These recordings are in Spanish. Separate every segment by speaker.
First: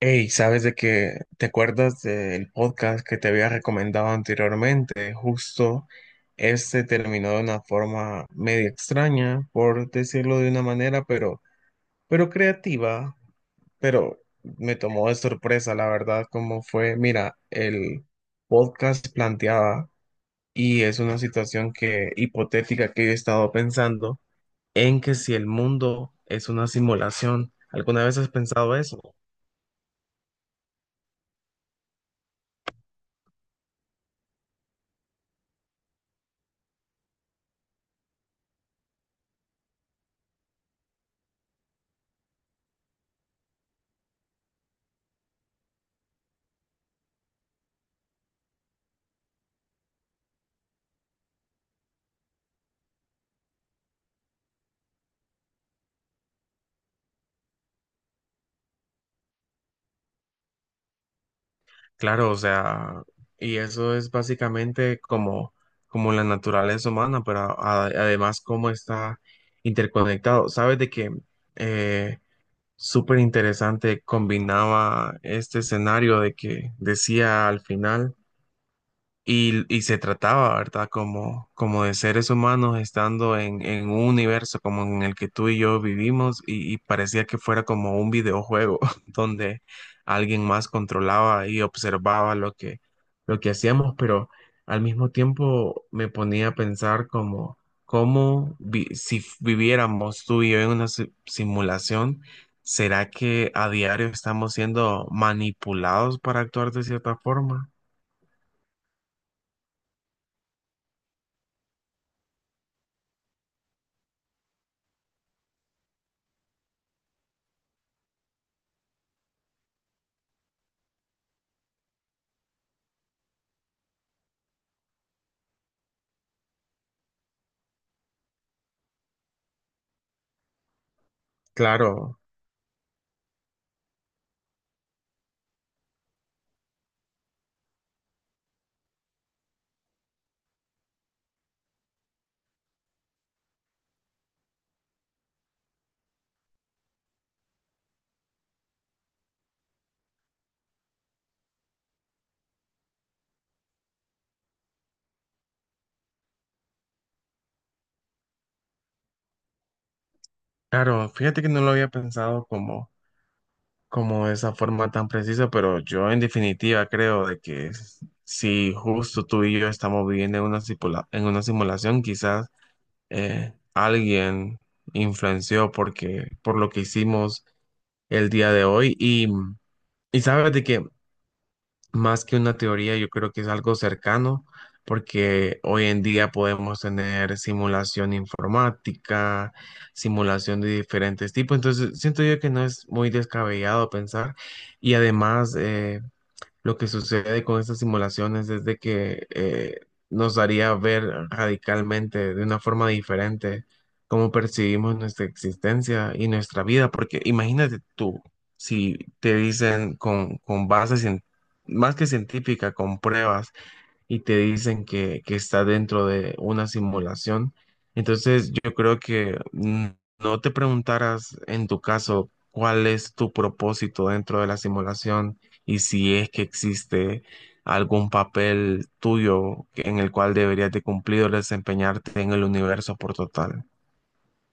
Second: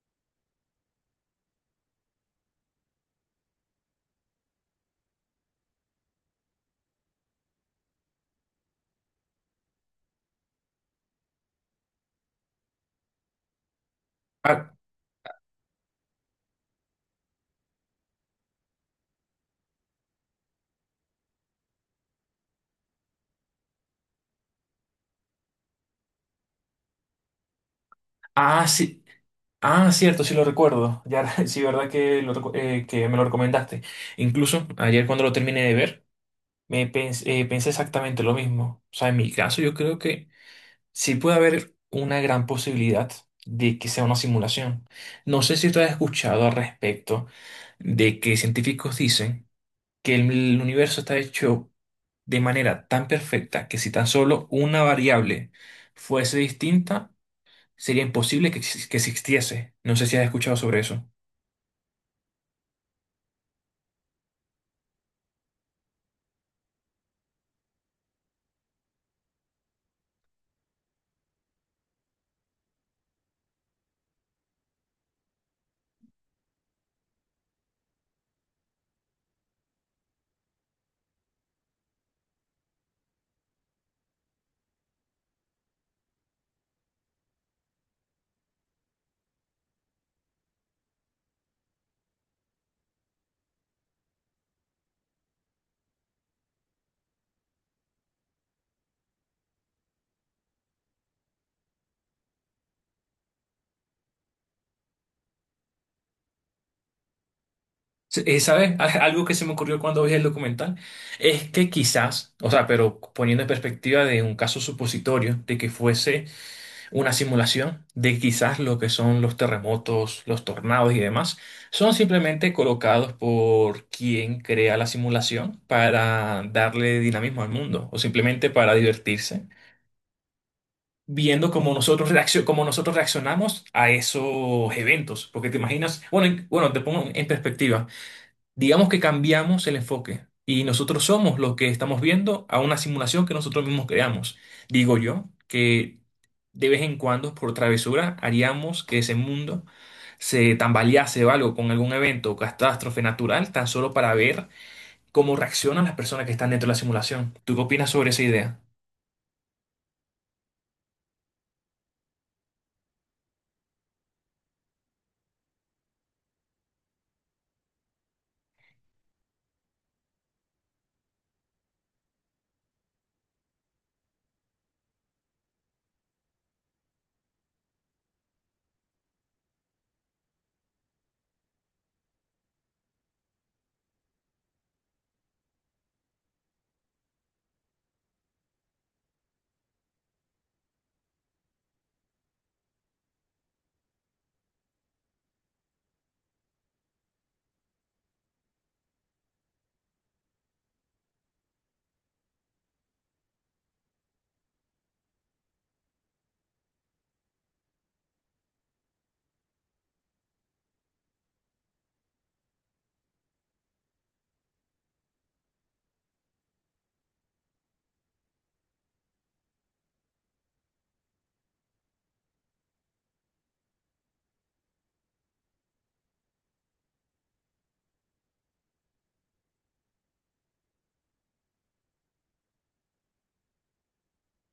Speaker 1: Hey, ¿sabes de qué? ¿Te acuerdas del podcast que te había recomendado anteriormente? Justo este terminó de una forma medio extraña, por decirlo de una manera, pero creativa, pero
Speaker 2: Ah,
Speaker 1: me tomó de sorpresa, la verdad, cómo fue. Mira, el podcast planteaba, y es una situación que hipotética que yo he estado pensando, en que si el mundo es una simulación, ¿alguna vez has pensado eso?
Speaker 2: sí. Ah, cierto, sí lo recuerdo. Ya, sí, verdad que, que me lo recomendaste. Incluso ayer cuando lo terminé de ver, pensé exactamente lo mismo. O sea, en mi caso yo creo que sí puede haber una gran posibilidad de que sea una simulación. No sé si tú has escuchado al respecto de que científicos dicen que el universo está hecho de manera tan perfecta que si tan solo una variable fuese distinta, sería imposible que, que existiese. No sé si has escuchado sobre eso.
Speaker 1: Claro, o sea, y eso es básicamente como, como la naturaleza humana, pero además cómo está interconectado. Sabes de que eh, súper interesante combinaba este escenario de que decía al final. Y se trataba, ¿verdad? Como, como de seres humanos estando en un universo como en el que tú y yo vivimos y parecía que fuera como un videojuego donde alguien más controlaba y observaba lo que hacíamos, pero al mismo tiempo me ponía a pensar como, cómo vi- si f- viviéramos tú y yo en una simulación, ¿será que a diario estamos siendo manipulados para actuar de cierta forma?
Speaker 2: ¿Sabes? Algo que se me ocurrió cuando vi el documental es que quizás, o sea, pero poniendo en perspectiva de un caso supositorio, de que fuese una simulación, de quizás lo que son los terremotos, los tornados y demás, son simplemente colocados por quien crea la simulación para darle dinamismo al mundo o simplemente para divertirse viendo
Speaker 1: Claro,
Speaker 2: cómo nosotros reaccionamos a esos eventos. Porque te imaginas, bueno, bueno, te pongo en perspectiva. Digamos que cambiamos el enfoque y nosotros somos los que estamos viendo a una simulación que nosotros mismos creamos. Digo yo que de vez en cuando, por travesura, haríamos que ese mundo se tambalease o algo con algún evento o catástrofe natural, tan solo para ver cómo reaccionan las personas que están dentro de la simulación. ¿Tú qué opinas sobre esa idea?
Speaker 1: Claro, fíjate que no lo había pensado como, como de esa forma tan precisa, pero yo en definitiva creo de que si justo tú y yo estamos viviendo en una en una simulación, quizás alguien influenció porque, por lo que hicimos el día de hoy. Y sabes de que más que una teoría, yo creo que es algo cercano, porque hoy en día podemos tener simulación informática, simulación de diferentes tipos, entonces siento yo que no es muy descabellado pensar y además lo que sucede con estas simulaciones es de que nos daría ver radicalmente, de una forma diferente, cómo percibimos nuestra existencia y nuestra vida. Porque imagínate tú, si te dicen con bases, más que científica, con pruebas, y te dicen que está dentro de una simulación. Entonces, yo creo que no te preguntaras en tu caso cuál es tu propósito dentro de la simulación y si es que existe algún papel tuyo en el cual deberías de cumplir o desempeñarte en el universo por total.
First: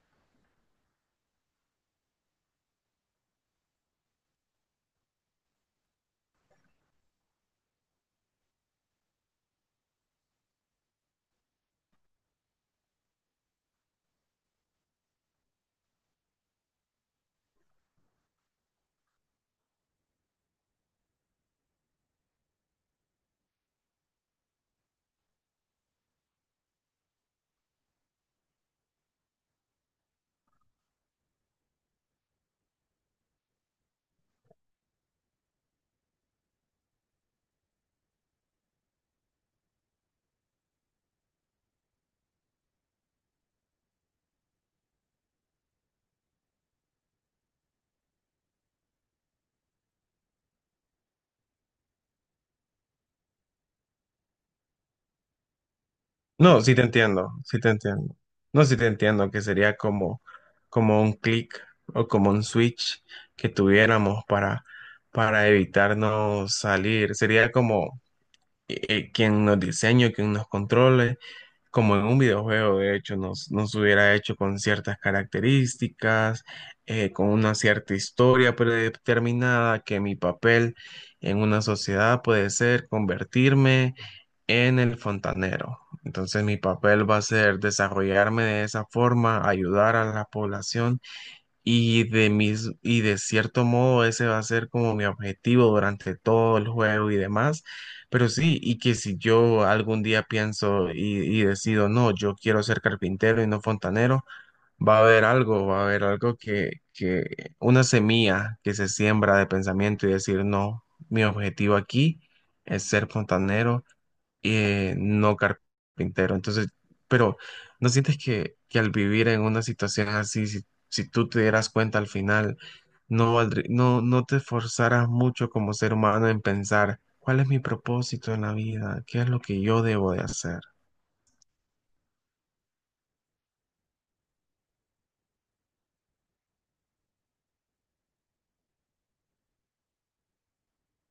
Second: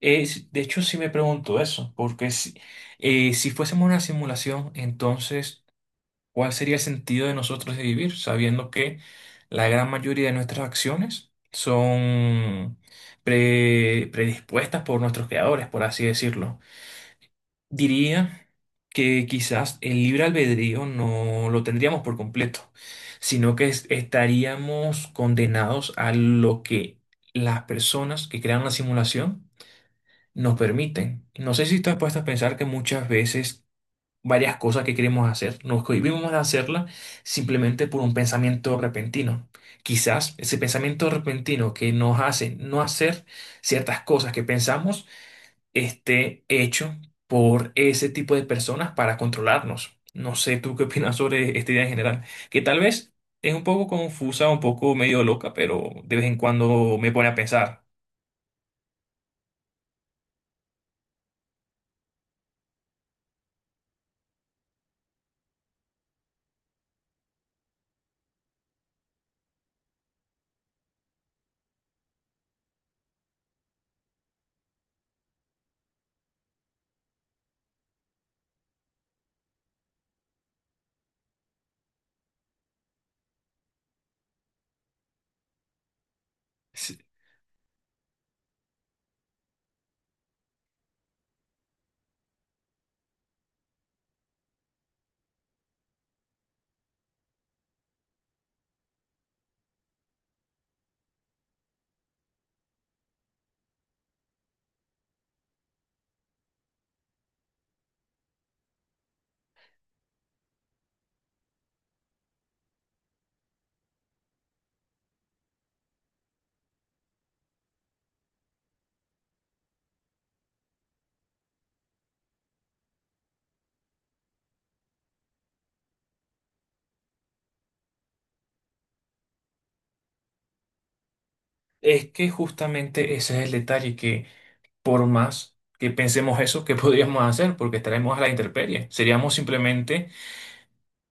Speaker 2: De hecho, sí me pregunto eso, porque si, si fuésemos una simulación, entonces, ¿cuál sería el sentido de nosotros de vivir, sabiendo que la gran mayoría de nuestras acciones son predispuestas por nuestros creadores, por así decirlo? Diría que quizás el libre albedrío no lo tendríamos por completo, sino que estaríamos condenados a lo que las personas que crean la simulación nos permiten. No sé si estás has a pensar que muchas veces varias cosas que queremos hacer, nos cohibimos de hacerlas simplemente por un pensamiento repentino. Quizás ese pensamiento repentino que nos hace no hacer ciertas cosas que pensamos esté hecho por ese tipo de personas para controlarnos. No sé tú qué opinas sobre esta idea en general, que tal vez es un poco confusa, un poco medio loca, pero de vez en
Speaker 1: No,
Speaker 2: cuando me pone a pensar.
Speaker 1: sí te entiendo que sería como, como un clic o como un switch que tuviéramos para evitarnos salir. Sería como quien nos diseñe, quien nos controle, como en un videojuego, de hecho, nos hubiera hecho con ciertas características, con una cierta historia predeterminada, que mi papel en una sociedad puede ser convertirme en el fontanero. Entonces mi papel va a ser desarrollarme de esa forma, ayudar a la población y y de cierto modo ese va a ser como mi objetivo durante todo el juego y demás. Pero sí, y que si yo algún día y decido, no, yo quiero ser carpintero y no fontanero, va a haber algo que una semilla que se siembra de pensamiento y decir, no, mi objetivo aquí es ser fontanero no carpintero. Entonces, pero ¿no sientes que al vivir en una situación así, si tú te dieras cuenta al final, no, no te esforzaras mucho como ser humano en pensar cuál es mi propósito en la vida, qué es lo que yo debo de hacer?
Speaker 2: Es que justamente ese es el detalle, que por más que pensemos eso, ¿qué podríamos hacer? Porque estaremos a la intemperie. Seríamos simplemente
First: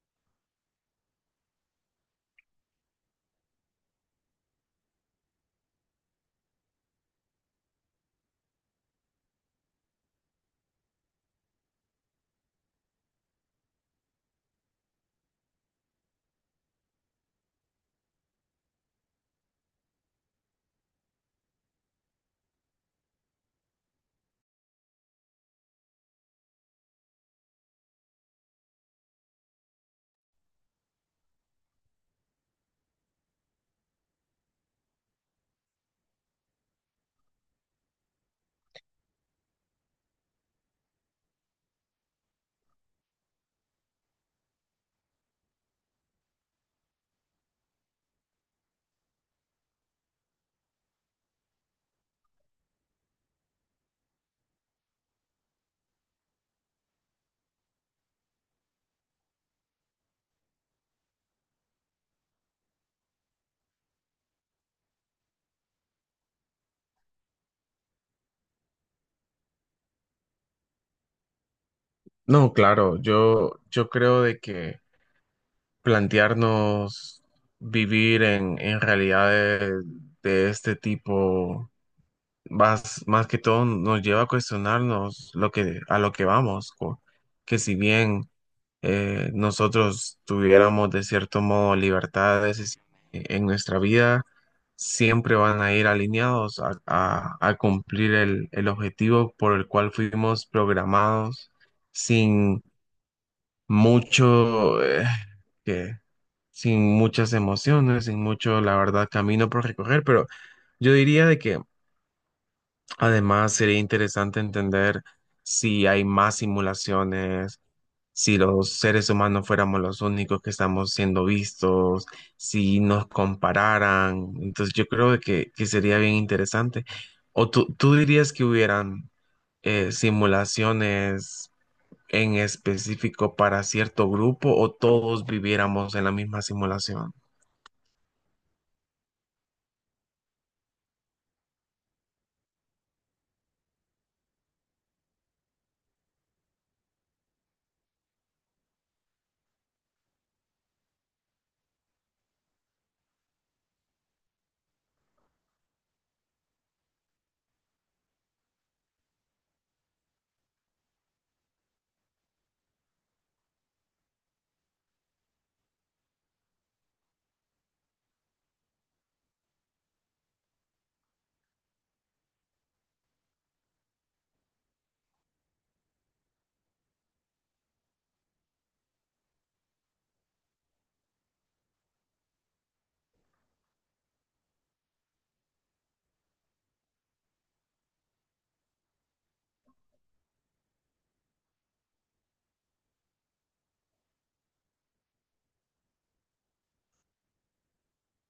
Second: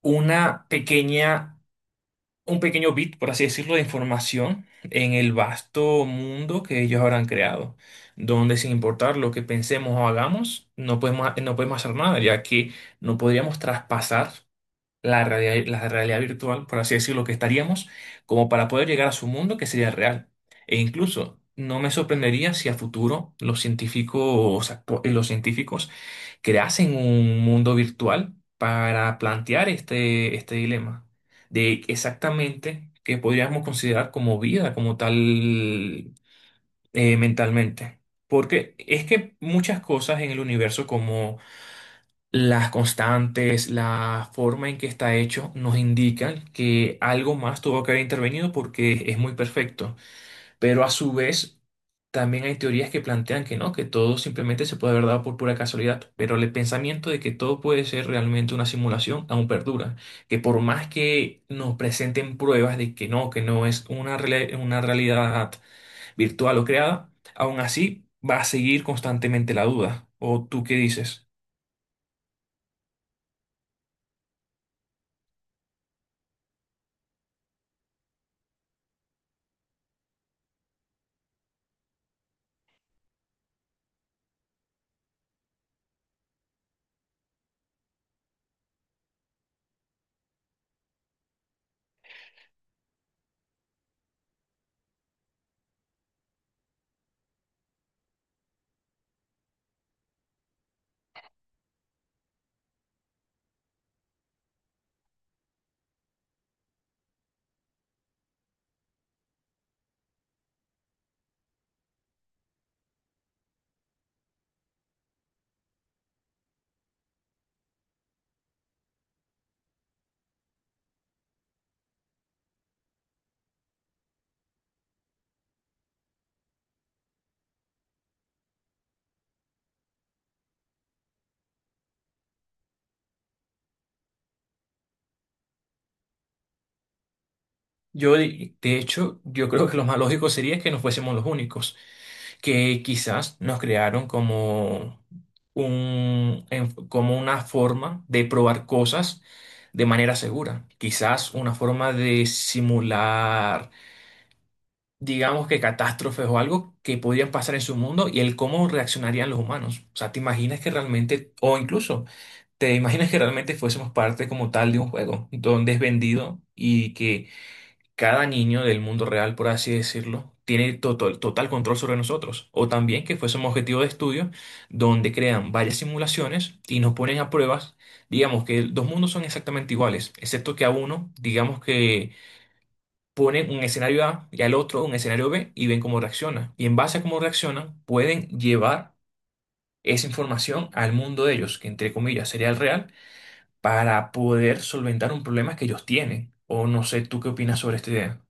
Speaker 2: una pequeña, un pequeño bit, por así decirlo, de información en el vasto mundo que ellos habrán creado, donde sin importar lo que pensemos o hagamos, no podemos hacer nada, ya que no podríamos traspasar la realidad virtual, por así decirlo, que estaríamos, como para poder llegar a su mundo que sería real. E incluso no me sorprendería si a futuro los científicos, los científicos creasen un mundo virtual para plantear este dilema de exactamente qué podríamos considerar como vida, como tal, mentalmente. Porque es que muchas cosas en el universo, las constantes, la forma en que está hecho, nos indican que algo más tuvo que haber intervenido porque es muy perfecto. Pero a su vez, también hay teorías que plantean que no, que todo simplemente se puede haber dado por pura casualidad. Pero el pensamiento de que todo puede ser realmente una simulación aún perdura. Que por más que nos presenten pruebas de que no es una, una realidad virtual o creada, aún así va a seguir constantemente la duda. ¿O tú qué dices?
Speaker 1: No, claro, yo creo de que plantearnos vivir en realidades de este tipo más que todo nos lleva a cuestionarnos a lo que vamos, que si bien nosotros tuviéramos de cierto modo libertades en nuestra vida, siempre van a ir alineados a, a cumplir el objetivo por el cual fuimos programados sin mucho, que, sin muchas emociones, sin mucho, la verdad, camino por recorrer, pero yo diría de que además, sería interesante entender si hay más simulaciones, si los seres humanos fuéramos los únicos que estamos siendo vistos, si nos compararan. Entonces, yo creo que sería bien interesante. ¿O tú dirías que hubieran simulaciones en específico para cierto grupo o todos viviéramos en la misma simulación?
Speaker 2: Yo, de hecho, yo creo que lo más lógico sería que no fuésemos los únicos, que quizás nos crearon como como una forma de probar cosas de manera segura. Quizás una forma de simular, digamos que catástrofes o algo que podrían pasar en su mundo y el cómo reaccionarían los humanos. O sea, te imaginas que realmente, o incluso, te imaginas que realmente fuésemos parte como tal de un juego donde es vendido y que cada niño del mundo real, por así decirlo, tiene total, total control sobre nosotros. O también que fuese un objetivo de estudio donde crean varias simulaciones y nos ponen a pruebas. Digamos que dos mundos son exactamente iguales, excepto que a uno, digamos que ponen un escenario A y al otro un escenario B y ven cómo reacciona. Y en base a cómo reaccionan, pueden llevar esa información al mundo de ellos, que entre comillas sería el real, para poder solventar un problema que ellos tienen. O no sé, ¿tú qué opinas sobre esta idea?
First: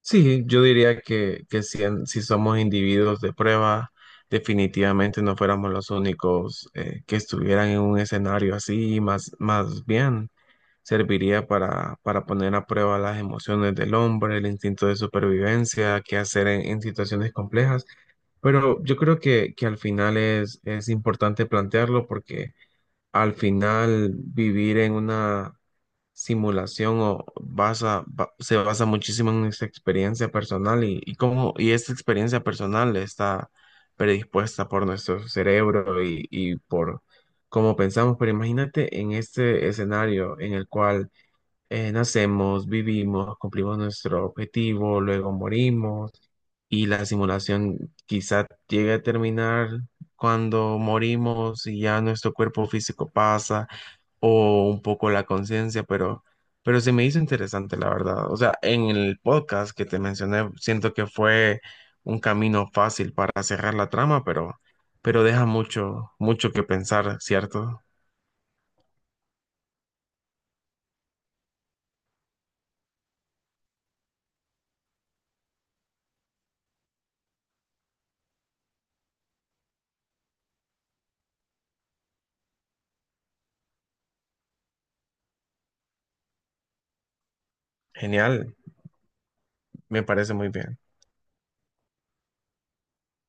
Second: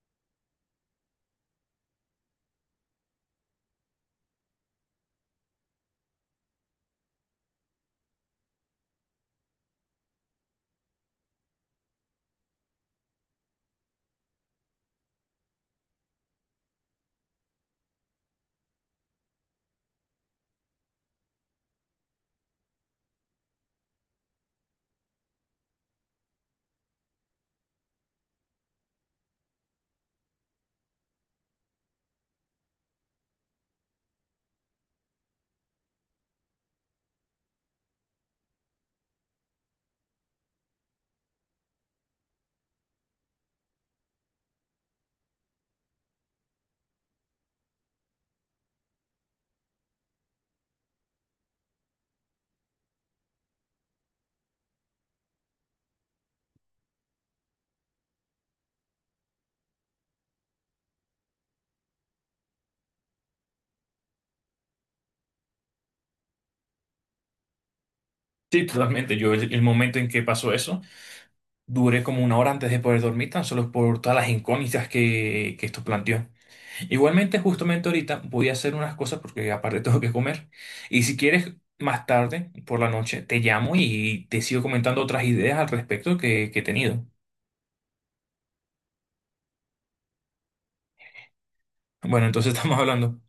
Speaker 1: Sí, yo diría que si, si somos individuos de prueba, definitivamente no fuéramos los únicos que estuvieran en un escenario así, más bien serviría para poner a prueba las emociones del hombre, el instinto de supervivencia, qué hacer en situaciones complejas. Pero yo creo que al final es importante plantearlo porque al final vivir en una simulación o se basa muchísimo en esa experiencia personal y cómo y esta experiencia personal está predispuesta por nuestro cerebro y por cómo pensamos. Pero imagínate en este escenario en el cual nacemos, vivimos, cumplimos nuestro objetivo, luego morimos y la simulación quizá llegue a terminar cuando morimos y ya nuestro cuerpo físico pasa o un poco la conciencia, pero se me hizo interesante, la verdad. O sea, en el podcast que te mencioné, siento que fue un camino fácil para cerrar la trama, pero deja mucho, mucho que pensar, ¿cierto?
Speaker 2: Sí, totalmente. Yo el momento en que pasó eso, duré como una hora antes de poder dormir, tan solo por todas las incógnitas que esto planteó. Igualmente, justamente ahorita voy a hacer unas cosas porque aparte tengo que comer. Y si quieres, más tarde, por la noche, te llamo y te sigo comentando otras ideas al respecto que he tenido.
Speaker 1: Genial, me parece muy bien.
Speaker 2: Bueno, entonces estamos hablando.